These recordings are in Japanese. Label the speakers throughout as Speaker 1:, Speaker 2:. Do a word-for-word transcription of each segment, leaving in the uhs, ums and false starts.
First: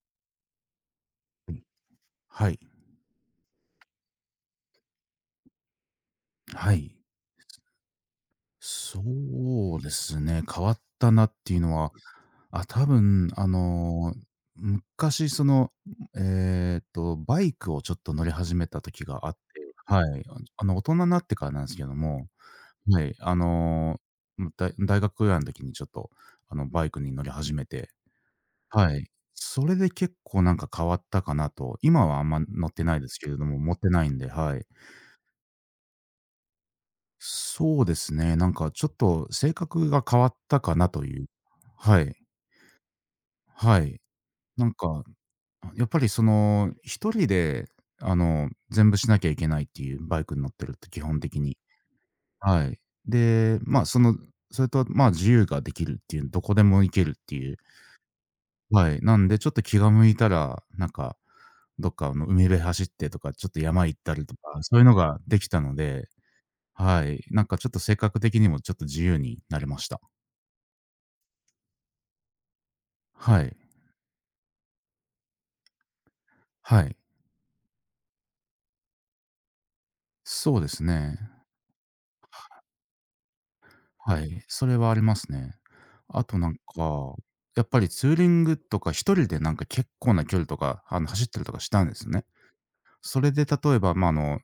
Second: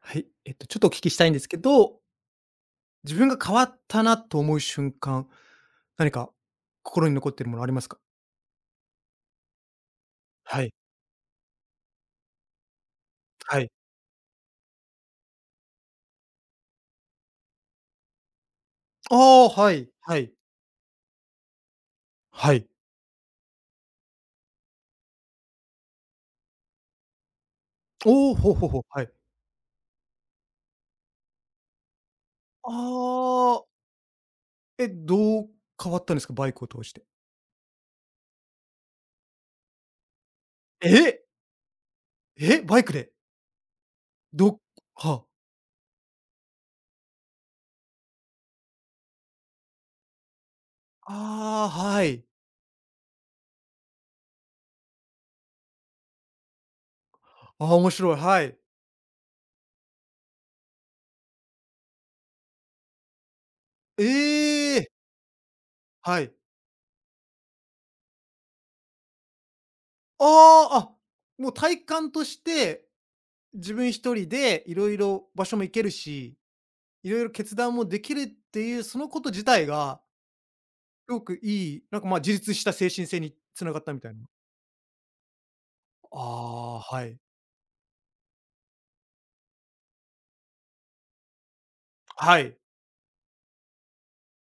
Speaker 1: はい、えっと、ちょっとお聞きしたいんですけど、
Speaker 2: はい。
Speaker 1: 自分が変わったなと思う瞬間、何か
Speaker 2: はい。
Speaker 1: 心に残ってるものありますか？
Speaker 2: そうですね、変
Speaker 1: は
Speaker 2: わ
Speaker 1: い、
Speaker 2: ったなっていうのは、あ、多分あ
Speaker 1: はい。
Speaker 2: の、昔その、えっと、バイクをちょっと乗り始めた時
Speaker 1: あ
Speaker 2: があって、
Speaker 1: あ、はい。
Speaker 2: は
Speaker 1: は
Speaker 2: い。
Speaker 1: い、
Speaker 2: あの、大人になってからなんですけども、
Speaker 1: はい。
Speaker 2: はい、あの、だ大学ぐらいの時にちょっと、あの、バイクに乗り始めて、
Speaker 1: おお、ほうほうほう。
Speaker 2: は
Speaker 1: は
Speaker 2: い。
Speaker 1: い。
Speaker 2: それで結構なんか変わったかなと、今はあんま乗
Speaker 1: あ
Speaker 2: ってないですけれども、
Speaker 1: あ、
Speaker 2: 持ってないんで、はい。
Speaker 1: え、どう変わったんですか？バイクを通して。
Speaker 2: そうですね。なんかちょっと性格が変わったかなとい
Speaker 1: え！
Speaker 2: う。はい。
Speaker 1: え、バイクで？
Speaker 2: はい。
Speaker 1: ど
Speaker 2: なんか、
Speaker 1: はあ。
Speaker 2: やっぱりその、一人で、あの、全部しなきゃいけないっていう、バイクに乗ってると基本的に。
Speaker 1: ああ、はい。
Speaker 2: はい。で、ま、あその、それと、ま、あ自由ができるっていう、どこでも行けるっていう。
Speaker 1: ああ、面白い、はい。
Speaker 2: はい。なんでちょっと気が向いたら、なんか、どっかあの海辺走ってとか、ちょっと山行ったりとか、そ
Speaker 1: え
Speaker 2: ういう
Speaker 1: え！
Speaker 2: のができたので、
Speaker 1: はい。
Speaker 2: はい。なんかちょっと性格的にもちょっと自由になれました。
Speaker 1: ああ、あ、もう体感として、
Speaker 2: はい。
Speaker 1: 自分一人でいろいろ場所も行けるし
Speaker 2: はい。
Speaker 1: いろいろ決断もできるっていう、そのこと自体が、
Speaker 2: そうです
Speaker 1: す
Speaker 2: ね。
Speaker 1: ごくいい、なんか、ま、自立した精神性に繋がったみたい
Speaker 2: は
Speaker 1: な。
Speaker 2: い。それはありますね。
Speaker 1: あ
Speaker 2: あとなん
Speaker 1: あ、は
Speaker 2: か、
Speaker 1: い。
Speaker 2: やっぱりツーリングとか一人でなんか結構な距離とか、あの、走ったりとかしたんですね。
Speaker 1: はい。
Speaker 2: それで例えば、ま、ああの、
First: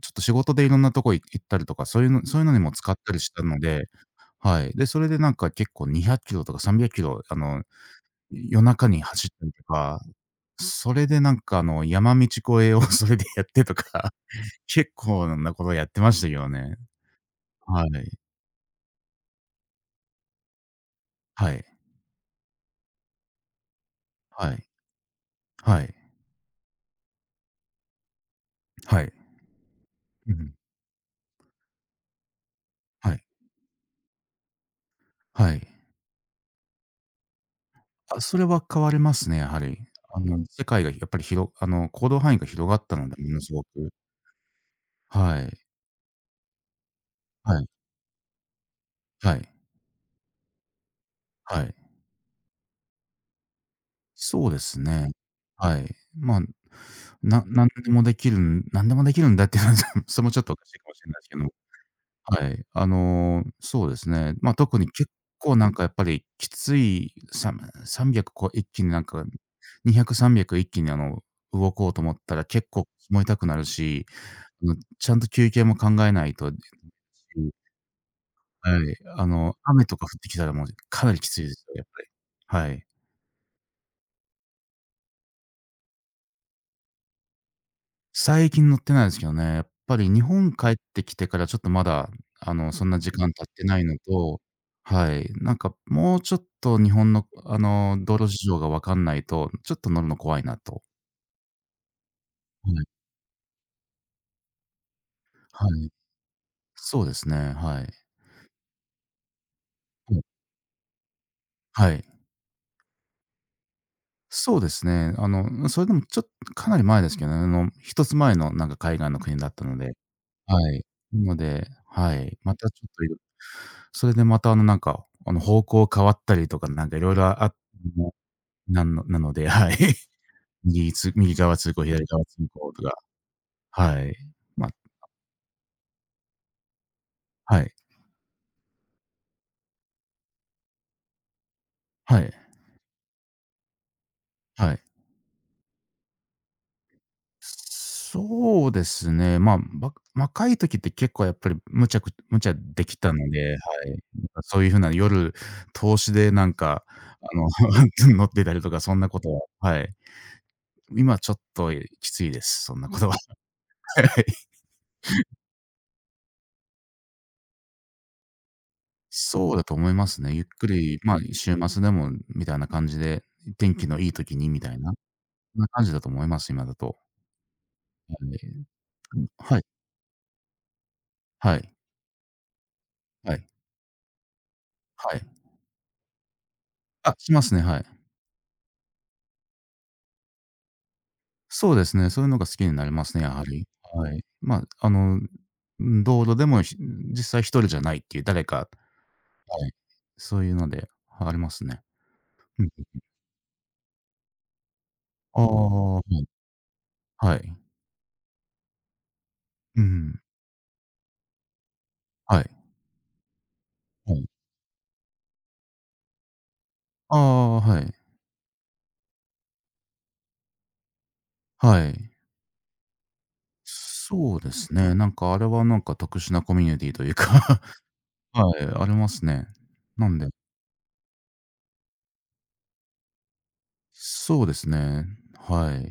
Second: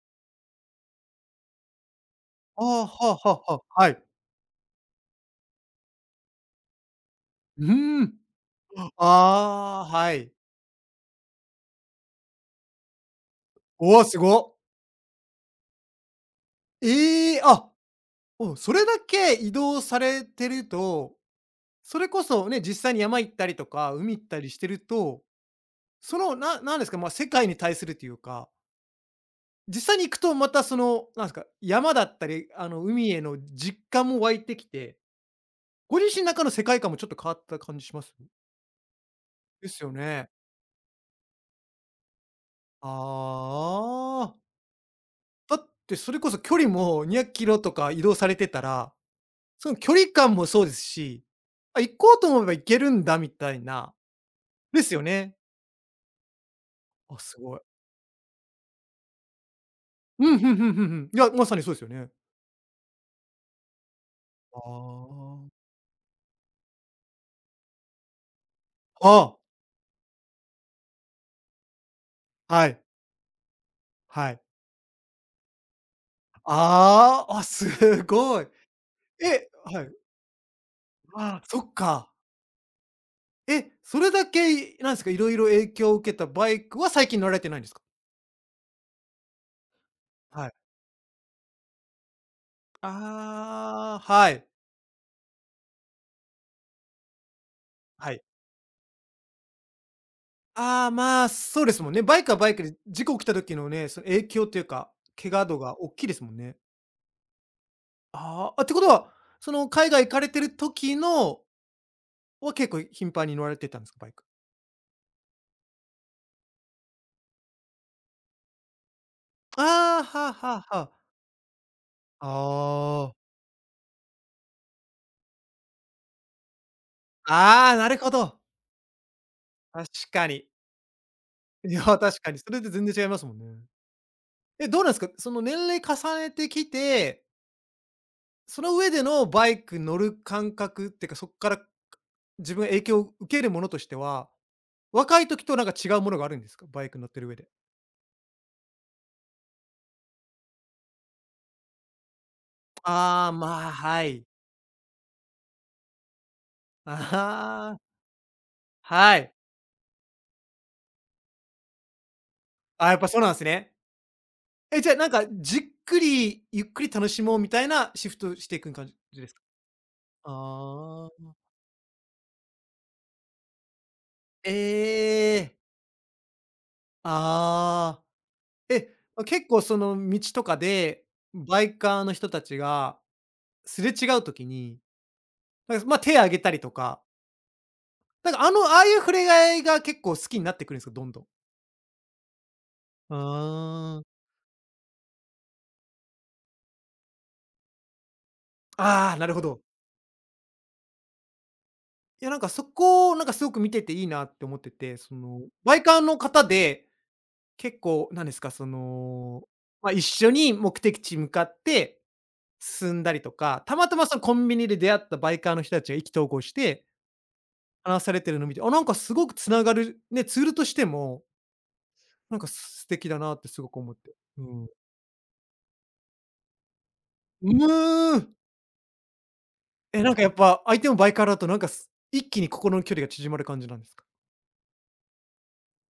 Speaker 2: ちょっと仕事でいろんなとこ行行ったりとか、そういうのそういうのに
Speaker 1: あ
Speaker 2: も
Speaker 1: あ、
Speaker 2: 使った
Speaker 1: は
Speaker 2: り
Speaker 1: あ
Speaker 2: した
Speaker 1: はあ
Speaker 2: の
Speaker 1: はあ、
Speaker 2: で、
Speaker 1: はい。
Speaker 2: はい。で、それでなんか結構にひゃっキロとかさんびゃっキロ、あの、
Speaker 1: うーん。
Speaker 2: 夜中
Speaker 1: あ
Speaker 2: に走ったりと
Speaker 1: あ、
Speaker 2: か、
Speaker 1: はい。
Speaker 2: それでなんかあの、山道越えを それでやってと
Speaker 1: おお、
Speaker 2: か、
Speaker 1: すご。
Speaker 2: 結構なことやってましたけどね。
Speaker 1: ええ、あ、
Speaker 2: はい。
Speaker 1: お、それだけ移動されてると、
Speaker 2: はい。
Speaker 1: それこそね、実際に山行ったりとか、海行ったり
Speaker 2: は
Speaker 1: し
Speaker 2: い。
Speaker 1: てると、
Speaker 2: はい。
Speaker 1: その、ななんですか、ま、世界に対するというか
Speaker 2: はい。
Speaker 1: 実際に行く
Speaker 2: う
Speaker 1: とま
Speaker 2: ん。
Speaker 1: たその、なんですか、山だったり、あの、海
Speaker 2: は
Speaker 1: へ
Speaker 2: い。
Speaker 1: の実感も湧いてきて、
Speaker 2: はい。
Speaker 1: ご自身の中の世界観もちょっと変わった感じします？
Speaker 2: あ、それは変わりますね、やは
Speaker 1: で
Speaker 2: り。
Speaker 1: すよ
Speaker 2: あ
Speaker 1: ね。
Speaker 2: の、世界がやっぱりひろあの、行動範囲が広がったので、ものすごく。
Speaker 1: ああ。
Speaker 2: は
Speaker 1: だ
Speaker 2: い。
Speaker 1: ってそれこそ距離も200キ
Speaker 2: は
Speaker 1: ロ
Speaker 2: い。
Speaker 1: とか移動されてたら、
Speaker 2: はい。
Speaker 1: その距離感もそうですし、
Speaker 2: はい。
Speaker 1: あ、行こうと思えば行けるんだみたいな、
Speaker 2: そうです
Speaker 1: ですよ
Speaker 2: ね。
Speaker 1: ね。
Speaker 2: はい。まあ、
Speaker 1: あ、す
Speaker 2: な
Speaker 1: ごい。
Speaker 2: なんでもできるんなんでもできるんだっていうのは、そ
Speaker 1: う
Speaker 2: れもち
Speaker 1: ん、
Speaker 2: ょっ
Speaker 1: ふ
Speaker 2: とお
Speaker 1: んふ
Speaker 2: かし
Speaker 1: んふん
Speaker 2: い
Speaker 1: ふ
Speaker 2: かもしれ
Speaker 1: ん。い
Speaker 2: ないです
Speaker 1: や、
Speaker 2: け
Speaker 1: ま
Speaker 2: ど。
Speaker 1: さにそうですよね。
Speaker 2: はい。あの、そうですね。ま、あ
Speaker 1: あ
Speaker 2: 特に結構
Speaker 1: あ。
Speaker 2: なんかやっぱりきつい、さむ300こう一気になんか、
Speaker 1: あ
Speaker 2: にひゃく、さんびゃく一気にあの、動こうと思ったら
Speaker 1: あ、は
Speaker 2: 結
Speaker 1: い、
Speaker 2: 構肝痛くなるし、
Speaker 1: はい。
Speaker 2: あのちゃんと休憩も考えないと。
Speaker 1: ああ、あ、すごい。
Speaker 2: はい。あ
Speaker 1: え、
Speaker 2: の、
Speaker 1: は
Speaker 2: 雨
Speaker 1: い。
Speaker 2: とか降ってきたらもうかなりきつ
Speaker 1: あ
Speaker 2: い
Speaker 1: あ、
Speaker 2: で
Speaker 1: そ
Speaker 2: す
Speaker 1: っ
Speaker 2: よ、やっぱり。
Speaker 1: か。
Speaker 2: はい。
Speaker 1: え、それだけなんですか、いろいろ影響を受けたバイクは最近乗られてないんですか？
Speaker 2: 最近乗ってないですけどね。やっぱり日
Speaker 1: は
Speaker 2: 本
Speaker 1: い。
Speaker 2: 帰ってきてからちょっとまだ、あの、そんな時間経ってないの
Speaker 1: ああ、は
Speaker 2: と、
Speaker 1: い。
Speaker 2: はい、なんかもうちょっと日本の、あの、
Speaker 1: は
Speaker 2: 道
Speaker 1: い。
Speaker 2: 路事情がわかんないと、ちょっと乗るの怖いなと。
Speaker 1: ああ、まあ、そうですもんね。バイクはバイク
Speaker 2: は
Speaker 1: で
Speaker 2: い。
Speaker 1: 事故起きた時のね、その影響というか、怪我度
Speaker 2: は
Speaker 1: が
Speaker 2: い。
Speaker 1: 大きいですもんね。
Speaker 2: そうですね、はい。
Speaker 1: ああ、あ、ってことは、その海外行
Speaker 2: うん、
Speaker 1: かれてる時の
Speaker 2: はい。
Speaker 1: は結構頻繁に乗られてたんですか？バイク。
Speaker 2: そうですね。あの、それでもちょっとかなり前ですけどね、あの、一つ前のなんか海外の国だったので。
Speaker 1: ああ、はあはあは
Speaker 2: はい。
Speaker 1: あ。
Speaker 2: なので、はい、またちょっとい
Speaker 1: あ
Speaker 2: ろ
Speaker 1: あ。
Speaker 2: それでまたあのなんか、あの方向変わったりとかなんかいろいろあ
Speaker 1: ああ、なるほ
Speaker 2: の、
Speaker 1: ど。
Speaker 2: なんのなので、はい。
Speaker 1: 確かに。
Speaker 2: 右つ右側通
Speaker 1: いや、
Speaker 2: 行、左
Speaker 1: 確
Speaker 2: 側
Speaker 1: か
Speaker 2: 通
Speaker 1: にそれで
Speaker 2: 行と
Speaker 1: 全
Speaker 2: か、
Speaker 1: 然違いますもんね。
Speaker 2: はい。
Speaker 1: え、
Speaker 2: ま、
Speaker 1: どうなんですか？その年齢重ねてきて、
Speaker 2: はい、
Speaker 1: その上でのバイク乗る感覚っていうか、そっから、
Speaker 2: はい、
Speaker 1: 自分が影響を受けるものとしては、
Speaker 2: はい。
Speaker 1: 若い時となんか違うものがあるんですか？バイク乗ってる上で。
Speaker 2: そうですね、まあ、わ若い時って結構やっぱり無茶く無茶できた
Speaker 1: あ
Speaker 2: の
Speaker 1: あ、
Speaker 2: で、は
Speaker 1: まあ、
Speaker 2: い。な
Speaker 1: はい。
Speaker 2: んかそういう風な夜、投資でなんか、あの、
Speaker 1: ああ、
Speaker 2: 乗ってたりとかそんな
Speaker 1: は
Speaker 2: こと
Speaker 1: い。
Speaker 2: は、はい。今ちょっときついです、そんな
Speaker 1: あ、や
Speaker 2: こ
Speaker 1: っ
Speaker 2: と
Speaker 1: ぱ
Speaker 2: は。
Speaker 1: そうなんですね。
Speaker 2: はい。
Speaker 1: え、じゃあなんか、じっくり、ゆっくり楽しもうみたいなシフトしていく感じですか？
Speaker 2: そうだと思いますね。ゆっくり、
Speaker 1: あ
Speaker 2: まあ、
Speaker 1: あ。
Speaker 2: 週末でもみたいな感じで、天気のいい時に
Speaker 1: え
Speaker 2: みたいな、
Speaker 1: え。
Speaker 2: そんな感じだと思います、今だと。
Speaker 1: ああ。え、ま結
Speaker 2: は
Speaker 1: 構
Speaker 2: い、
Speaker 1: その道とかで、
Speaker 2: は
Speaker 1: バ
Speaker 2: い、
Speaker 1: イカーの人たちが
Speaker 2: はい、
Speaker 1: すれ違う時に、
Speaker 2: はい。
Speaker 1: なんか、まあ、手あげたりとか、
Speaker 2: あ、しますね、はい。
Speaker 1: なんか、あの、ああいう触れ合いが結構好きになってくるんですか？どんどん。
Speaker 2: そうですね、そういうのが好きになりますね、やはり。
Speaker 1: あ
Speaker 2: は
Speaker 1: あ。
Speaker 2: い。まあ、あの、ん、道路でも、ひ実際一人じゃないっていう、誰か、
Speaker 1: ああ、なるほど。
Speaker 2: はい、そういうので、ありますね。
Speaker 1: いや、なんか、
Speaker 2: う
Speaker 1: そ
Speaker 2: んうん。
Speaker 1: こを、なんか、すごく見てていいなって思ってて、そ
Speaker 2: あ
Speaker 1: の、バイ
Speaker 2: あ、
Speaker 1: カー
Speaker 2: は
Speaker 1: の
Speaker 2: い、
Speaker 1: 方で、
Speaker 2: はい。
Speaker 1: 結構、なんですか、その、
Speaker 2: うんう
Speaker 1: まあ、一
Speaker 2: ん、
Speaker 1: 緒に目的地向かって
Speaker 2: はい、
Speaker 1: 進んだりとか、たまたま、
Speaker 2: は
Speaker 1: その、
Speaker 2: い。
Speaker 1: コンビニで出会ったバイカーの人たちが意気投合して、
Speaker 2: ああ、はい、
Speaker 1: 話されてるのを見て、あ、なんか、すごくつながる、ね、ツールとしても、
Speaker 2: はい。
Speaker 1: なんか、素敵だなってすごく思って。
Speaker 2: そう
Speaker 1: う
Speaker 2: で
Speaker 1: ん。
Speaker 2: すね。なんかあれはなんか特殊なコミュニティというか
Speaker 1: う ーん
Speaker 2: はい、ありますね。
Speaker 1: え、
Speaker 2: な
Speaker 1: なん
Speaker 2: ん
Speaker 1: か
Speaker 2: で、
Speaker 1: やっぱ、相手もバイカーだとなんかす一気に心の距離が縮まる感じなんですか？
Speaker 2: そうですね、はい。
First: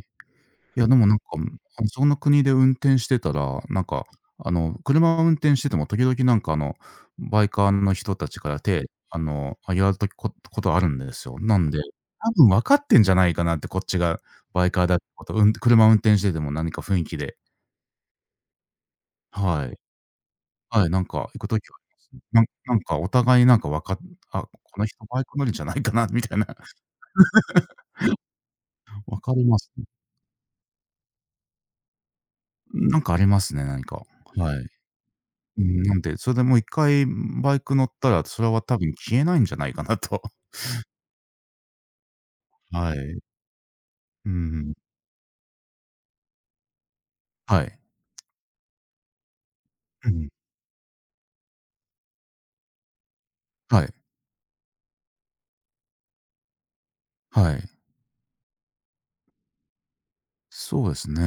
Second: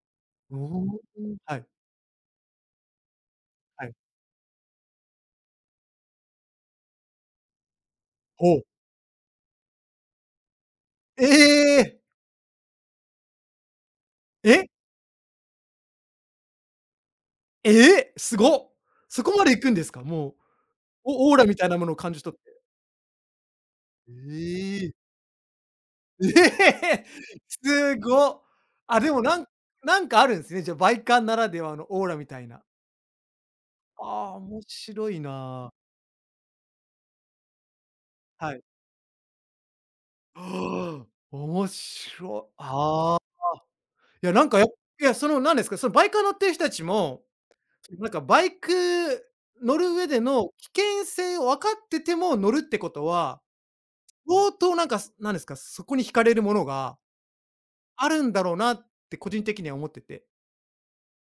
Speaker 1: お
Speaker 2: いやで
Speaker 1: お。
Speaker 2: もなんか、
Speaker 1: はい、
Speaker 2: あの、そんな国で運転してたら、なん
Speaker 1: はい。
Speaker 2: かあの、車を運転してても時々なんかあの、バイカーの人たちか
Speaker 1: ほ
Speaker 2: ら
Speaker 1: う。
Speaker 2: 手、あの、あげられたこことあるんで
Speaker 1: え
Speaker 2: すよ。なんで、
Speaker 1: え！
Speaker 2: 多分分かってんじゃないかなって、こっちがバ
Speaker 1: え、
Speaker 2: イカーだってこと、うん車運転してても何か雰囲気で、
Speaker 1: ええ！すご。そこまで行
Speaker 2: は
Speaker 1: くん
Speaker 2: い。
Speaker 1: ですか？もう、
Speaker 2: はい、なんか
Speaker 1: オオー
Speaker 2: 行
Speaker 1: ラ
Speaker 2: く
Speaker 1: みたい
Speaker 2: 時は
Speaker 1: な
Speaker 2: あ
Speaker 1: もの
Speaker 2: り
Speaker 1: を
Speaker 2: ます
Speaker 1: 感
Speaker 2: ね、
Speaker 1: じ取っ
Speaker 2: なん
Speaker 1: て。
Speaker 2: なんかお互いなんかわかあ、この
Speaker 1: ええ。
Speaker 2: 人バイク乗りじゃないかなみ
Speaker 1: え
Speaker 2: たいな、
Speaker 1: え！すご。あ、で
Speaker 2: わ
Speaker 1: も
Speaker 2: か
Speaker 1: な
Speaker 2: り
Speaker 1: ん
Speaker 2: ますね、
Speaker 1: なんかあるんすね、じゃ、バイカーならではのオーラみたいな。
Speaker 2: なんかありますね、何か。
Speaker 1: ああ、
Speaker 2: は
Speaker 1: 面
Speaker 2: い。
Speaker 1: 白い
Speaker 2: う
Speaker 1: な。
Speaker 2: ん、なんで、それでもう一回バイク乗ったら、それ
Speaker 1: は
Speaker 2: は
Speaker 1: い。
Speaker 2: 多分消えないんじゃないかなと。
Speaker 1: 面白。
Speaker 2: は
Speaker 1: あ
Speaker 2: い。
Speaker 1: あ。い
Speaker 2: う
Speaker 1: や、なんか、やい
Speaker 2: ん。
Speaker 1: や、その、なんですか、そのバイカー乗ってる人たちも、
Speaker 2: はい。
Speaker 1: なんかバイク乗る上
Speaker 2: う
Speaker 1: で
Speaker 2: ん。
Speaker 1: の危険性を分かってても乗るってことは、
Speaker 2: はい。
Speaker 1: 相当なんか、すなんですか、そこに惹かれるものが
Speaker 2: はい。
Speaker 1: あるんだろうなって個人的には思ってて。
Speaker 2: そうですね。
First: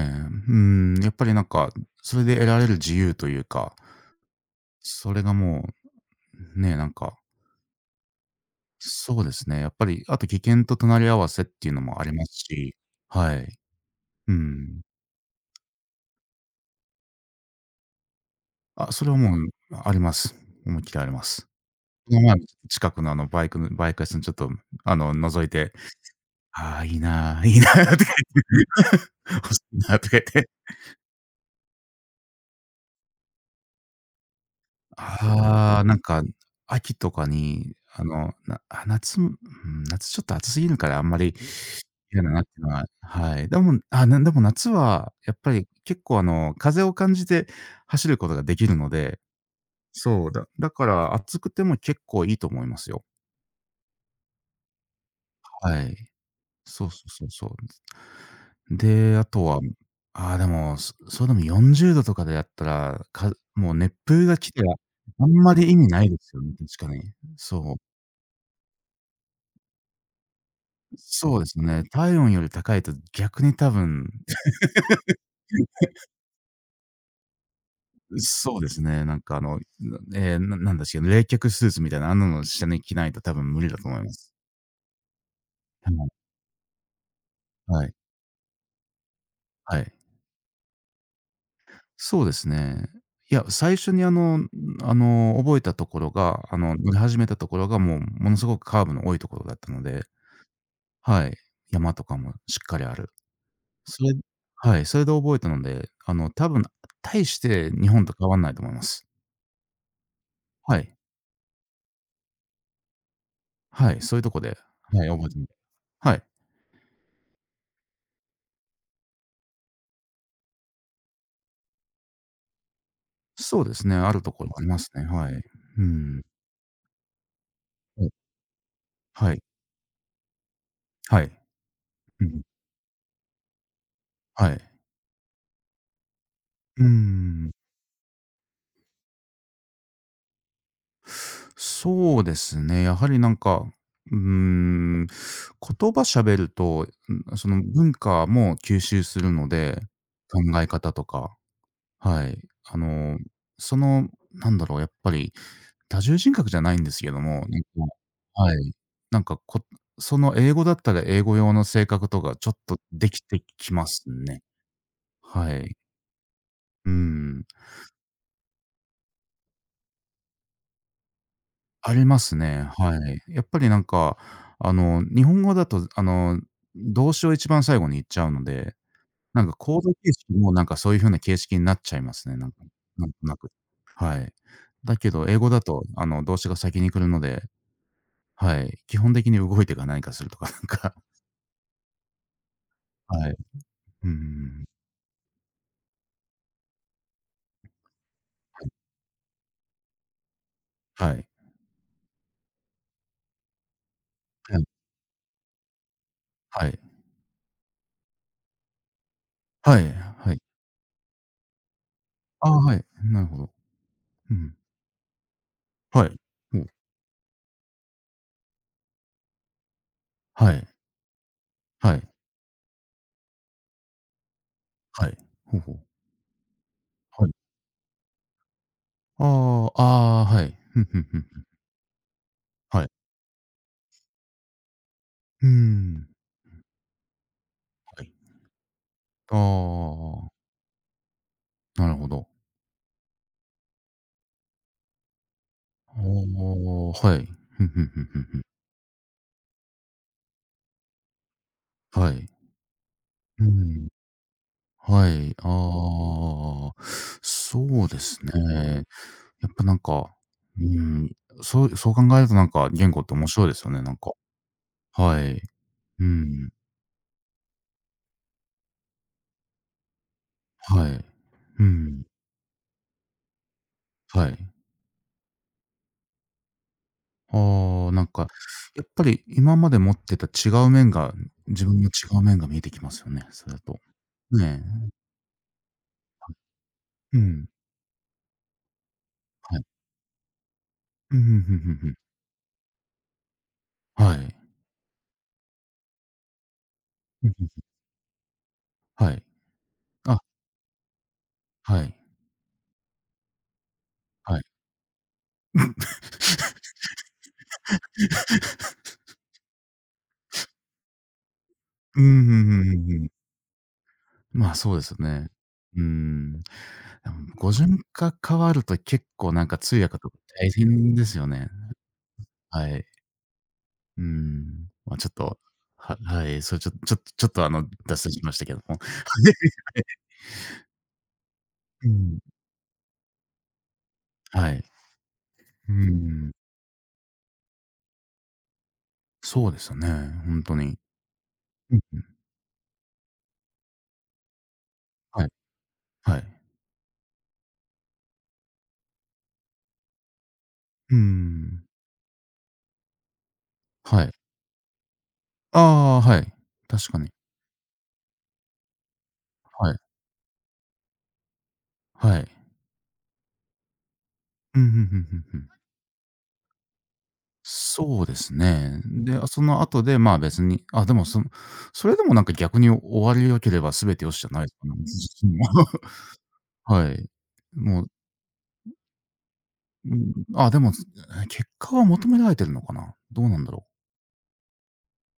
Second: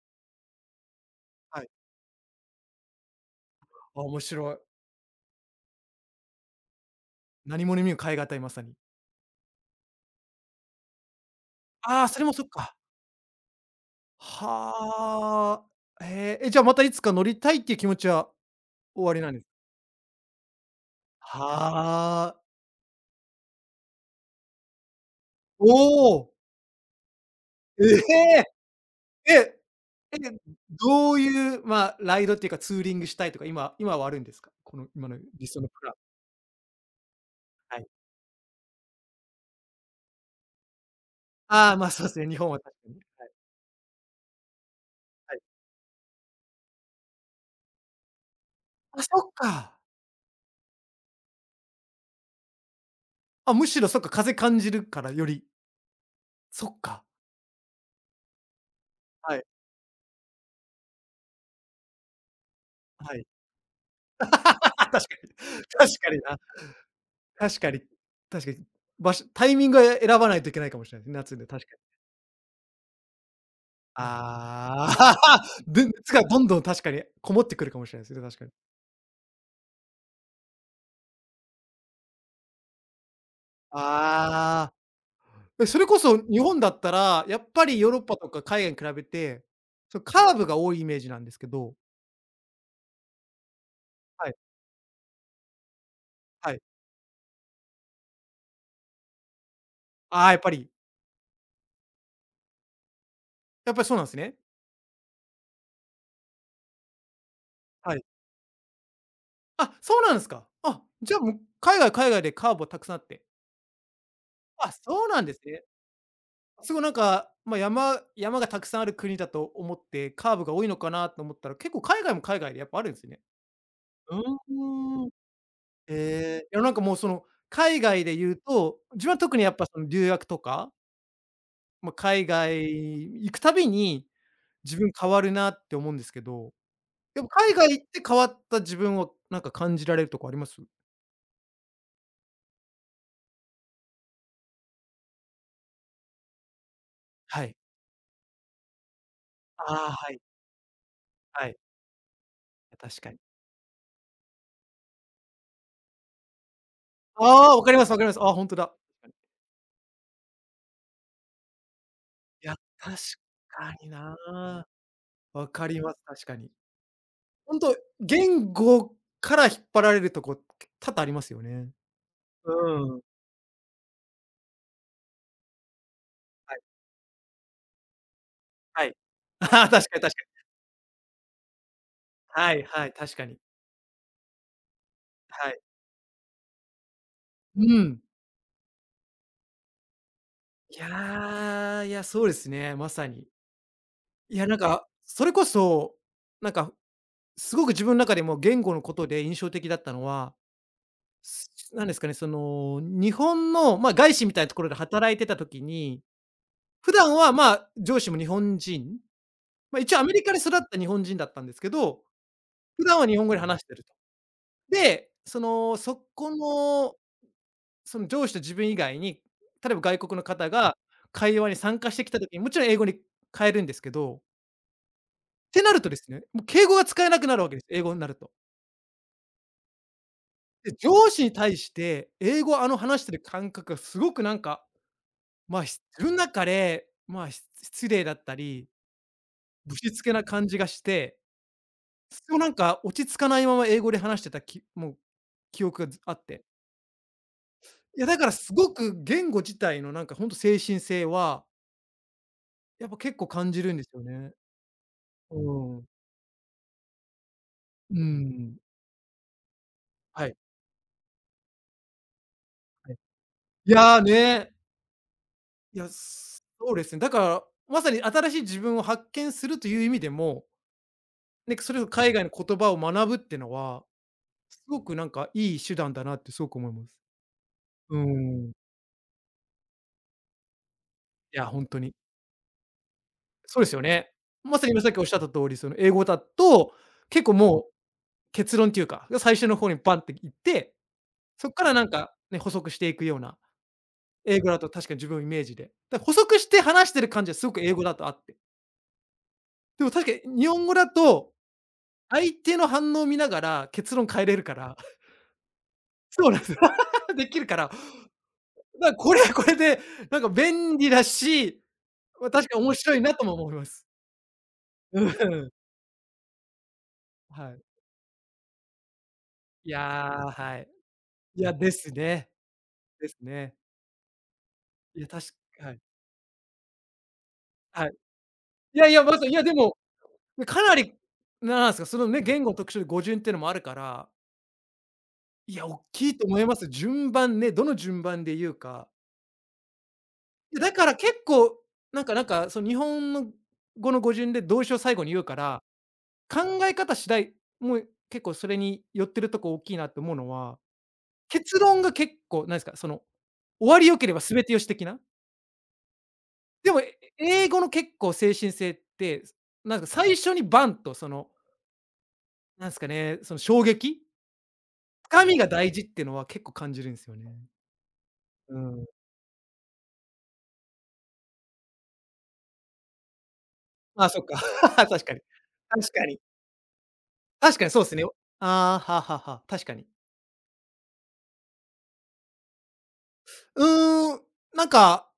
Speaker 2: うん、やっぱりなん
Speaker 1: はい。
Speaker 2: か、それで得られる自由というか、
Speaker 1: あ、面白い。
Speaker 2: それがもう、ね、なんか、
Speaker 1: 何もに見ぬえいたい、まさに。
Speaker 2: そうですね、やっぱり、あと危険と隣り合わせっていうのも
Speaker 1: あ
Speaker 2: あ
Speaker 1: あ、
Speaker 2: り
Speaker 1: そ
Speaker 2: ま
Speaker 1: れ
Speaker 2: す
Speaker 1: もそっか。
Speaker 2: し、はい。うん。
Speaker 1: はあ。ええ、え、じゃあ、またいつか乗りたいっていう気持ちは
Speaker 2: あ、そ
Speaker 1: お
Speaker 2: れ
Speaker 1: あ
Speaker 2: は
Speaker 1: りなん
Speaker 2: も
Speaker 1: です
Speaker 2: うあります。思いっきりあります。この
Speaker 1: は
Speaker 2: 前も
Speaker 1: あ。
Speaker 2: 近くのあのバイクの、バイク屋さんちょっとあの、覗い
Speaker 1: お
Speaker 2: て、
Speaker 1: お、
Speaker 2: ああ、いいな、いいなと
Speaker 1: え
Speaker 2: か言って、
Speaker 1: え、え！
Speaker 2: 欲しいなとか言っ
Speaker 1: え、
Speaker 2: て。
Speaker 1: どういう、まあ、ライドっていうか、ツーリングしたいとか、今今はあるんですか？この今の理想のプ
Speaker 2: ああ、
Speaker 1: ラン。
Speaker 2: なんか秋とかに、
Speaker 1: はい。
Speaker 2: あの、なあ、夏も、うん、夏ちょっと暑すぎるからあんまり
Speaker 1: ああ、まあ、そうです
Speaker 2: 嫌
Speaker 1: ね、
Speaker 2: だ
Speaker 1: 日
Speaker 2: なって
Speaker 1: 本は
Speaker 2: いう
Speaker 1: 確
Speaker 2: のは、
Speaker 1: かに。
Speaker 2: はい。でも、あ、なんでも夏はや
Speaker 1: は
Speaker 2: っ
Speaker 1: い。
Speaker 2: ぱり結構あの、風を感じて走ることができるの
Speaker 1: あ、そ
Speaker 2: で、
Speaker 1: っか。
Speaker 2: そう、だだから暑くても結構いいと思いますよ。
Speaker 1: あ、むしろそっか、風感じるから、より。
Speaker 2: はい。
Speaker 1: そっ
Speaker 2: そうそ
Speaker 1: か。
Speaker 2: うそうそう。で、あ
Speaker 1: は
Speaker 2: と
Speaker 1: い、
Speaker 2: は、ああ、でも、そそれでもよんじゅうどとかでやったら、
Speaker 1: はい。
Speaker 2: かもう熱風が来て、
Speaker 1: 確か
Speaker 2: あんま
Speaker 1: に。
Speaker 2: り意味
Speaker 1: 確
Speaker 2: ない
Speaker 1: か
Speaker 2: で
Speaker 1: に
Speaker 2: す
Speaker 1: な。
Speaker 2: よね、確かに。そ
Speaker 1: 確か
Speaker 2: う。
Speaker 1: に。確かに。場所タイミングは選ばないといけないかもしれないですね、
Speaker 2: そ
Speaker 1: 夏
Speaker 2: うで
Speaker 1: で、
Speaker 2: す
Speaker 1: 確かに。
Speaker 2: ね。体温より高いと逆に多分、
Speaker 1: ああ、で、熱がどんどん確かにこもってくるかもしれないですね、確かに。
Speaker 2: そうですね、なんかあの、ええ、ななんだっけ、冷却スーツみたいな、あんなの下に着ないと多分無理だ
Speaker 1: あ
Speaker 2: と思います。
Speaker 1: あ。え、それ
Speaker 2: は
Speaker 1: こ
Speaker 2: い。
Speaker 1: そ日本だったら、やっぱり
Speaker 2: は
Speaker 1: ヨー
Speaker 2: い。
Speaker 1: ロッパとか海外に比べて、
Speaker 2: はい。
Speaker 1: そ、カーブが多いイメージなんですけど、
Speaker 2: そうですね。いや、最初にあ
Speaker 1: はい、
Speaker 2: の、あの、覚えたところが、
Speaker 1: は
Speaker 2: あ
Speaker 1: い。
Speaker 2: の、乗り始めたところが、もう、ものすごくカーブの多いところだったので、
Speaker 1: ああ、やっぱり
Speaker 2: はい、山とかもしっかりある。
Speaker 1: やっぱりそう
Speaker 2: そ
Speaker 1: なん
Speaker 2: れ、
Speaker 1: すね。
Speaker 2: はい、それで覚えたので、あの、多分、大して日
Speaker 1: はい。
Speaker 2: 本と変わんないと思います。
Speaker 1: あ、そうなんすか。
Speaker 2: は
Speaker 1: あ、
Speaker 2: い。
Speaker 1: じゃあ、もう、海外海外でカーブはたくさんあって。
Speaker 2: はい、そういうとこで、
Speaker 1: あ、
Speaker 2: は
Speaker 1: そ
Speaker 2: い、
Speaker 1: うなん
Speaker 2: 覚え
Speaker 1: で
Speaker 2: て
Speaker 1: す
Speaker 2: みて、
Speaker 1: ね。
Speaker 2: はい。
Speaker 1: すごいなんか、ま、山山がたくさんある国だと思って、カーブが多いのかなと思ったら、結構海外も海外でやっぱあるんすね。
Speaker 2: そうですね、あ
Speaker 1: う
Speaker 2: るところありますね、
Speaker 1: ーん。
Speaker 2: はい。うん。
Speaker 1: ええ、いやなんかもうその、海
Speaker 2: は
Speaker 1: 外
Speaker 2: い。
Speaker 1: で言うと、自分は
Speaker 2: は
Speaker 1: 特
Speaker 2: い。
Speaker 1: にやっぱその留学とか
Speaker 2: はい。
Speaker 1: まあ、
Speaker 2: う
Speaker 1: 海
Speaker 2: ん。
Speaker 1: 外行くたびに、
Speaker 2: はい。
Speaker 1: 自分変わるなって思うんですけど、
Speaker 2: う
Speaker 1: でも
Speaker 2: ん。
Speaker 1: 海外行って変わった自分をなんか感じられるとこあります？
Speaker 2: そうですね、やはりなんか、うーん、言葉喋ると、ん、
Speaker 1: は
Speaker 2: そ
Speaker 1: い。
Speaker 2: の文化も吸収するので、
Speaker 1: ああ、はい、
Speaker 2: 考え方とか、
Speaker 1: はい。
Speaker 2: はい。あ
Speaker 1: 確か
Speaker 2: の、
Speaker 1: に。
Speaker 2: その、なんだろう、やっぱり多重人格じゃないんですけども、
Speaker 1: ああ、
Speaker 2: な
Speaker 1: わ
Speaker 2: ん
Speaker 1: かります
Speaker 2: か、
Speaker 1: わかります。ああ、ほん
Speaker 2: は
Speaker 1: と
Speaker 2: い。
Speaker 1: だ。
Speaker 2: なんか、こその英語だったら英語用の性格とか
Speaker 1: い
Speaker 2: ちょ
Speaker 1: や、
Speaker 2: っと
Speaker 1: 確
Speaker 2: できてき
Speaker 1: か
Speaker 2: ま
Speaker 1: に
Speaker 2: す
Speaker 1: な。
Speaker 2: ね。
Speaker 1: わ
Speaker 2: は
Speaker 1: か
Speaker 2: い。
Speaker 1: ります、確かに。
Speaker 2: うーん。
Speaker 1: ほんと、言語から引っ張られるとこ、多々ありますよね。
Speaker 2: ありますね、
Speaker 1: う
Speaker 2: は
Speaker 1: ん。
Speaker 2: い。やっぱりなんか、あの、日本語だと、あの、
Speaker 1: はい、
Speaker 2: 動詞を一番最後に言っちゃうので、
Speaker 1: はい。
Speaker 2: なんか
Speaker 1: ああ、
Speaker 2: コー
Speaker 1: 確
Speaker 2: ド
Speaker 1: かに確か
Speaker 2: 形
Speaker 1: に。
Speaker 2: 式もなんかそういう風な形式になっちゃいますね、なん
Speaker 1: は
Speaker 2: か、
Speaker 1: いはい、
Speaker 2: なん
Speaker 1: 確
Speaker 2: と
Speaker 1: か
Speaker 2: な
Speaker 1: に。
Speaker 2: く。はい。だけど英語
Speaker 1: はい。
Speaker 2: だと、あの、動詞が先に来るので、
Speaker 1: うん。
Speaker 2: はい、基本的に動いてか何かするとか なん
Speaker 1: い
Speaker 2: か、
Speaker 1: や、いや、そうですね、まさ
Speaker 2: は
Speaker 1: に。
Speaker 2: い。う
Speaker 1: いや、なん
Speaker 2: ん。
Speaker 1: か、それこそ、なんか、すごく自分の中でも言語のことで印象的だったのは、
Speaker 2: はい。
Speaker 1: すなんですかね、その、日本の、まあ、外資みたいなと
Speaker 2: は
Speaker 1: こ
Speaker 2: い。
Speaker 1: ろで働いてた時に、
Speaker 2: はい。
Speaker 1: 普段は、まあ、上司も日本人、ま
Speaker 2: は
Speaker 1: あ、一
Speaker 2: い。
Speaker 1: 応アメリカで育った日本人だったんですけど、
Speaker 2: ああ、は
Speaker 1: 普
Speaker 2: い、
Speaker 1: 段は日
Speaker 2: なる
Speaker 1: 本語
Speaker 2: ほ
Speaker 1: で
Speaker 2: ど。
Speaker 1: 話してると。
Speaker 2: うん。
Speaker 1: で、その、そ
Speaker 2: はい。
Speaker 1: こ
Speaker 2: ほう。
Speaker 1: の、その上司と自分以外に、例えば外国の方
Speaker 2: はい。
Speaker 1: が会話に参加
Speaker 2: は
Speaker 1: して
Speaker 2: い。
Speaker 1: きた時に、もちろん英語に変えるんですけど、
Speaker 2: はい。
Speaker 1: っ
Speaker 2: ほう
Speaker 1: て
Speaker 2: ほ
Speaker 1: な
Speaker 2: う。
Speaker 1: るとですね、もう敬語が使えな
Speaker 2: は
Speaker 1: く
Speaker 2: い。
Speaker 1: なるわけです、英語になると。
Speaker 2: ああ、ああ、はい。
Speaker 1: で、
Speaker 2: ふんふん
Speaker 1: 上
Speaker 2: ふ
Speaker 1: 司に
Speaker 2: ん。
Speaker 1: 対して英語をあの
Speaker 2: はい。
Speaker 1: 話してる感覚がすごくなんか、
Speaker 2: うー
Speaker 1: まあ、し自
Speaker 2: ん。
Speaker 1: 分の中で、まあ、し失
Speaker 2: は
Speaker 1: 礼
Speaker 2: い。
Speaker 1: だったり、
Speaker 2: あ
Speaker 1: ぶしつけな
Speaker 2: あ、
Speaker 1: 感じがして、
Speaker 2: なるほ
Speaker 1: そ
Speaker 2: ど。
Speaker 1: れをなんか落ち着かないまま英語で話してたきもう記憶が
Speaker 2: ああ、
Speaker 1: ずあって。
Speaker 2: はい。ふんふんふ
Speaker 1: い
Speaker 2: ん
Speaker 1: やだ
Speaker 2: ふん
Speaker 1: から
Speaker 2: ふん。
Speaker 1: すごく言語自体のなんかほんと精神性は、
Speaker 2: はい。
Speaker 1: やっぱ結構
Speaker 2: う
Speaker 1: 感じるんで
Speaker 2: ん。
Speaker 1: すよね。
Speaker 2: はい。
Speaker 1: うん。
Speaker 2: ああ、そうで
Speaker 1: う
Speaker 2: す
Speaker 1: ん。
Speaker 2: ね。やっぱなんか、
Speaker 1: はい、
Speaker 2: うーん、そうそう考えるとなんか、言
Speaker 1: はい。
Speaker 2: 語って面白いですよ
Speaker 1: い
Speaker 2: ね、なん
Speaker 1: や
Speaker 2: か。
Speaker 1: ね。
Speaker 2: はい。
Speaker 1: いや、
Speaker 2: う
Speaker 1: そ
Speaker 2: ん。
Speaker 1: うですね。だから、まさに新しい自分を発見するという意味でも
Speaker 2: はい。
Speaker 1: で、
Speaker 2: う
Speaker 1: それを
Speaker 2: ん。
Speaker 1: 海外の言葉を学ぶってのは、
Speaker 2: はい。
Speaker 1: すごくなんかいい手段だなってすごく思います。
Speaker 2: はあ、
Speaker 1: うー
Speaker 2: なんか、
Speaker 1: ん。
Speaker 2: やっぱり今まで持ってた違う面が、
Speaker 1: いや、ほ
Speaker 2: 自
Speaker 1: んと
Speaker 2: 分の
Speaker 1: に。
Speaker 2: 違う面が見えてきますよね、それだ
Speaker 1: そうです
Speaker 2: と。
Speaker 1: よね。ま
Speaker 2: ね
Speaker 1: さに今さっきおっしゃった通り、その英語だと、
Speaker 2: え。う
Speaker 1: 結構
Speaker 2: ん。
Speaker 1: もう結論っていうか、最初
Speaker 2: は
Speaker 1: の
Speaker 2: い。
Speaker 1: 方にバンっていって、
Speaker 2: うん、ふん
Speaker 1: そ
Speaker 2: ふ
Speaker 1: っ
Speaker 2: ん
Speaker 1: か
Speaker 2: ふ
Speaker 1: ら
Speaker 2: ん
Speaker 1: な
Speaker 2: ふ
Speaker 1: ん
Speaker 2: ん。
Speaker 1: かね、補足していくような、
Speaker 2: はい。
Speaker 1: 英語だと確かに自分のイメージで。だ補足して話してる感
Speaker 2: う
Speaker 1: じ
Speaker 2: ん、
Speaker 1: は
Speaker 2: ふ
Speaker 1: す
Speaker 2: ん。
Speaker 1: ごく英語だとあって。
Speaker 2: はい。
Speaker 1: でも
Speaker 2: あ、
Speaker 1: 確かに日本語だと、
Speaker 2: はい。
Speaker 1: 相手の反応を見ながら結論変えれ
Speaker 2: はい。
Speaker 1: るから、そうなんですよ。できるから、 ま、これはこれで、なんか便利だし、
Speaker 2: うん、
Speaker 1: ま、
Speaker 2: ふん
Speaker 1: 確
Speaker 2: ふ
Speaker 1: かに面
Speaker 2: んふ
Speaker 1: 白
Speaker 2: ん
Speaker 1: い
Speaker 2: ふん。
Speaker 1: なとも思います。
Speaker 2: まあ、そうですよ
Speaker 1: う
Speaker 2: ね。
Speaker 1: ん。
Speaker 2: うーん。でも
Speaker 1: は
Speaker 2: 語
Speaker 1: い。
Speaker 2: 順が変わると結構なんか
Speaker 1: い
Speaker 2: 通
Speaker 1: や、
Speaker 2: 訳とか大
Speaker 1: はい。
Speaker 2: 変ですよ
Speaker 1: い
Speaker 2: ね。
Speaker 1: や、ですね。
Speaker 2: はい。
Speaker 1: ですね。
Speaker 2: うん。まあ、
Speaker 1: い
Speaker 2: ちょ
Speaker 1: や、
Speaker 2: っ
Speaker 1: たし、
Speaker 2: と、
Speaker 1: はい。
Speaker 2: ははい、それちょちょっとちょっとあの、
Speaker 1: はい。
Speaker 2: 脱線しましたけど
Speaker 1: い
Speaker 2: も。
Speaker 1: やいや、まず、いや、で も、ねかなり、なんすか、
Speaker 2: う
Speaker 1: その
Speaker 2: ん。
Speaker 1: ね、言語の特徴で語順っていうのもあるから、
Speaker 2: はい。
Speaker 1: いや、
Speaker 2: うー
Speaker 1: おっきいと
Speaker 2: ん、
Speaker 1: 思います。順番ね、どの順番で言うか。
Speaker 2: そうですよね、ほんと
Speaker 1: いや、だ
Speaker 2: に。
Speaker 1: から結構、
Speaker 2: うんう
Speaker 1: なん
Speaker 2: ん、
Speaker 1: かなんか、その日本の語の語順で動詞を最後に言
Speaker 2: は
Speaker 1: う
Speaker 2: い、
Speaker 1: から、
Speaker 2: はい。
Speaker 1: 考え方次第、もう結構それに寄ってるとこ大きいなって思うのは、
Speaker 2: うー
Speaker 1: 結
Speaker 2: ん、
Speaker 1: 論が結構なんですか、その、終わり良
Speaker 2: は
Speaker 1: け
Speaker 2: い。
Speaker 1: れば全て良し的な。
Speaker 2: ああ、はい、
Speaker 1: でも、
Speaker 2: 確
Speaker 1: え
Speaker 2: かに。
Speaker 1: 英語の結構精神性って、
Speaker 2: はい、
Speaker 1: なんか最初にバンとその、
Speaker 2: はい。
Speaker 1: なんですかね、その衝撃、
Speaker 2: うん、ふんふんふん
Speaker 1: 深
Speaker 2: ふ
Speaker 1: みが
Speaker 2: ん。
Speaker 1: 大事っていうのは結構感じるんですよね。
Speaker 2: そうです
Speaker 1: う
Speaker 2: ね。
Speaker 1: ん。
Speaker 2: で、あその後で、まあ、別に、あ、でも、そのそれでもなんか逆に終わり良ければ全て
Speaker 1: ああ、
Speaker 2: 良し
Speaker 1: そっ
Speaker 2: じゃ
Speaker 1: か。
Speaker 2: ないですかね、
Speaker 1: 確かに。
Speaker 2: 私自身は。
Speaker 1: 確かに。
Speaker 2: はい。
Speaker 1: 確かにそう
Speaker 2: もう、
Speaker 1: っすね。ああ、ははは確かに。
Speaker 2: うん、あ、でも、え、結果は求められてるのかな？どうなんだ
Speaker 1: う
Speaker 2: ろ
Speaker 1: ーん、なんか、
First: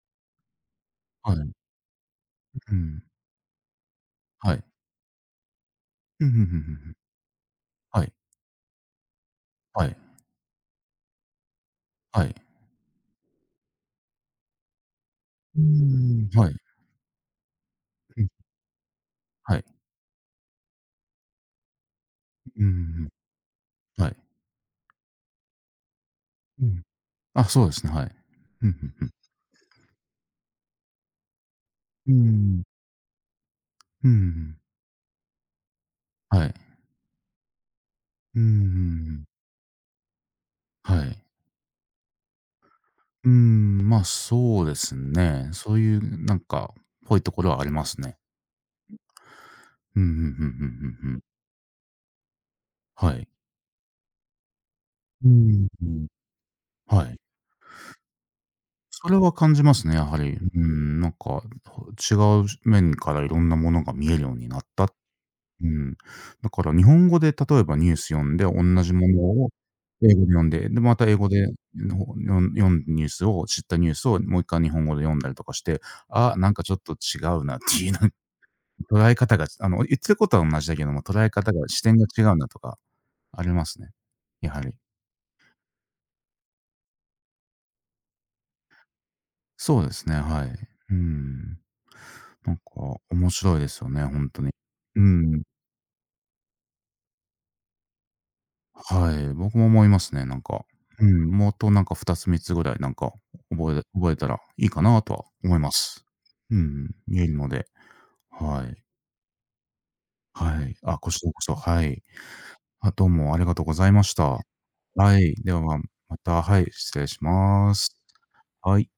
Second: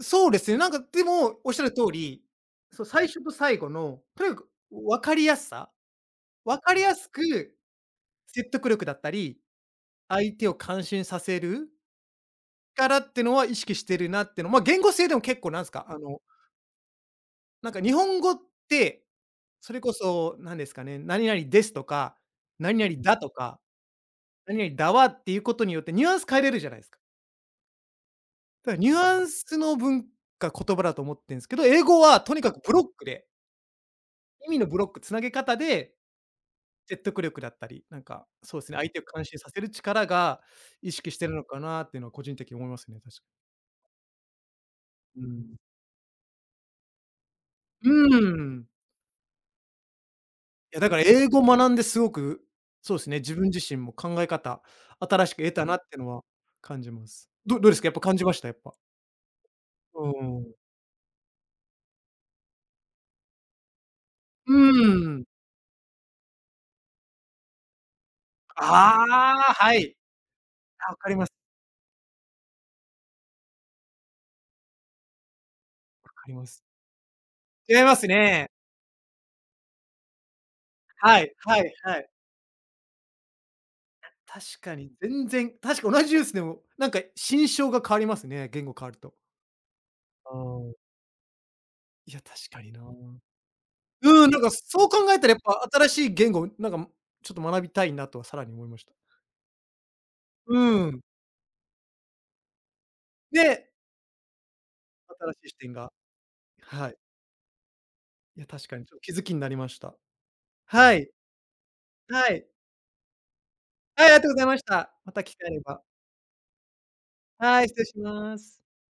Speaker 1: そうですね、なんかで
Speaker 2: う。は
Speaker 1: も、おっ
Speaker 2: い、
Speaker 1: しゃる通り、
Speaker 2: う
Speaker 1: そう、
Speaker 2: ん、
Speaker 1: 最初と最後の、とにかく
Speaker 2: はい。
Speaker 1: 分かりやすさ、
Speaker 2: うん、ふんふ
Speaker 1: 分
Speaker 2: んふ
Speaker 1: か
Speaker 2: ん
Speaker 1: り
Speaker 2: ふ
Speaker 1: や
Speaker 2: ん。
Speaker 1: すく
Speaker 2: はい、
Speaker 1: 説得力だったり、
Speaker 2: はい、
Speaker 1: 相手を感心させる
Speaker 2: はい。
Speaker 1: 力ってのは意識してるなってのまあ、言語性でも結構
Speaker 2: う
Speaker 1: な
Speaker 2: ー
Speaker 1: んすか、あの、
Speaker 2: ん、はい。うん。
Speaker 1: なんか日本語って、
Speaker 2: はい。
Speaker 1: それこそ何ですかね、何々ですとか、
Speaker 2: うんうん
Speaker 1: 何々だとか、
Speaker 2: うん。はい。
Speaker 1: 何々だわっていうことによってニュアンス変えれる
Speaker 2: う
Speaker 1: じゃない
Speaker 2: ん。
Speaker 1: ですか。
Speaker 2: あ、そうですね、はい。うんう
Speaker 1: だからニ
Speaker 2: ん
Speaker 1: ュ
Speaker 2: うん。
Speaker 1: アンスの文化、言葉だと思ってんすけど、英語
Speaker 2: う
Speaker 1: はとにかく
Speaker 2: ん。
Speaker 1: ブロックで、
Speaker 2: うんう
Speaker 1: 意
Speaker 2: ん。
Speaker 1: 味のブロック、つなげ方で
Speaker 2: はい。
Speaker 1: 説得力だったり、なんか、
Speaker 2: うんうん
Speaker 1: そうですね、相手を
Speaker 2: う
Speaker 1: 感
Speaker 2: ん。
Speaker 1: 心させる力が意
Speaker 2: は
Speaker 1: 識し
Speaker 2: い。
Speaker 1: てるのかなっていうのは個人的に思いますね、確か
Speaker 2: うー
Speaker 1: に。
Speaker 2: ん、まあ、そうです
Speaker 1: う
Speaker 2: ね。
Speaker 1: ん。
Speaker 2: そういうなんかぽいところはありま
Speaker 1: う
Speaker 2: すね。
Speaker 1: ーん。
Speaker 2: うん、うんうんうんう
Speaker 1: いや、だから
Speaker 2: んうん。
Speaker 1: 英語学んですごく、そうです
Speaker 2: は
Speaker 1: ね、
Speaker 2: い。
Speaker 1: 自分自身も考え方、新
Speaker 2: う
Speaker 1: しく得た
Speaker 2: ん、
Speaker 1: な
Speaker 2: う
Speaker 1: って
Speaker 2: ん。
Speaker 1: のは感じ
Speaker 2: は
Speaker 1: ま
Speaker 2: い。
Speaker 1: す。どどうですか？やっぱ感じました？やっぱ。
Speaker 2: それは感じますね、や
Speaker 1: う
Speaker 2: は
Speaker 1: ー
Speaker 2: り。
Speaker 1: ん。
Speaker 2: うん、なんか、ほ違う面からいろんなものが見えるように
Speaker 1: う
Speaker 2: なったっ
Speaker 1: ーん。
Speaker 2: うん。だから日本語で例えばニュース読んで、同じもの
Speaker 1: あ
Speaker 2: を
Speaker 1: あ、はい。
Speaker 2: 英語で読んで、で、
Speaker 1: あ、
Speaker 2: ま
Speaker 1: 分
Speaker 2: た
Speaker 1: か
Speaker 2: 英
Speaker 1: りま
Speaker 2: 語
Speaker 1: す
Speaker 2: でのよん読んニュースを知ったニュースをもう一回日本語で読んだりとかして、
Speaker 1: 分か
Speaker 2: あ、
Speaker 1: りま
Speaker 2: なん
Speaker 1: す。
Speaker 2: かちょっと違うなっ
Speaker 1: 違い
Speaker 2: ていう
Speaker 1: ま
Speaker 2: な
Speaker 1: す
Speaker 2: ん
Speaker 1: ね。
Speaker 2: 捉え方が、あの、言ってることは同じだけども、
Speaker 1: は
Speaker 2: 捉え
Speaker 1: い
Speaker 2: 方
Speaker 1: は
Speaker 2: が
Speaker 1: い
Speaker 2: 視
Speaker 1: は
Speaker 2: 点が
Speaker 1: い。
Speaker 2: 違うなとかありますね。
Speaker 1: 確
Speaker 2: やはり。
Speaker 1: かに全然、確か同じジュースでも、なんか心象が変わりますね、言語変わると。
Speaker 2: そうですね、
Speaker 1: あ
Speaker 2: はい。
Speaker 1: あ。
Speaker 2: うん。
Speaker 1: いや、確
Speaker 2: なんか
Speaker 1: かにな。
Speaker 2: 面白いですよね、ほ
Speaker 1: う
Speaker 2: ん
Speaker 1: ん、な
Speaker 2: と
Speaker 1: ん
Speaker 2: に。
Speaker 1: かそう考
Speaker 2: う
Speaker 1: えたらやっ
Speaker 2: ん。
Speaker 1: ぱ新しい言語、なんかちょっと学びたいなとはさらに思いました。
Speaker 2: はい、僕も思いますね、なん
Speaker 1: う
Speaker 2: か。
Speaker 1: ん。
Speaker 2: うん、もっとなんかふたつみっつぐらいなんか
Speaker 1: で、
Speaker 2: 覚え覚えたらいいかなとは
Speaker 1: 新しい
Speaker 2: 思
Speaker 1: 視
Speaker 2: いま
Speaker 1: 点が、
Speaker 2: す。う
Speaker 1: は
Speaker 2: ん、
Speaker 1: い。
Speaker 2: 言えるので、
Speaker 1: いや、
Speaker 2: は
Speaker 1: 確か
Speaker 2: い。
Speaker 1: にちょっと気づきになりました。
Speaker 2: はい。
Speaker 1: は
Speaker 2: あ、
Speaker 1: い、
Speaker 2: こちらこそ、はい。
Speaker 1: はい。
Speaker 2: あ、どうもありがとうございま
Speaker 1: はい、あ
Speaker 2: し
Speaker 1: りがとうご
Speaker 2: た。
Speaker 1: ざいました。ま
Speaker 2: は
Speaker 1: た
Speaker 2: い、
Speaker 1: 機会あ
Speaker 2: では、
Speaker 1: れ
Speaker 2: ま
Speaker 1: ば。
Speaker 2: また、はい、失礼し
Speaker 1: はい、
Speaker 2: ま
Speaker 1: 失礼
Speaker 2: す。
Speaker 1: します。
Speaker 2: はい。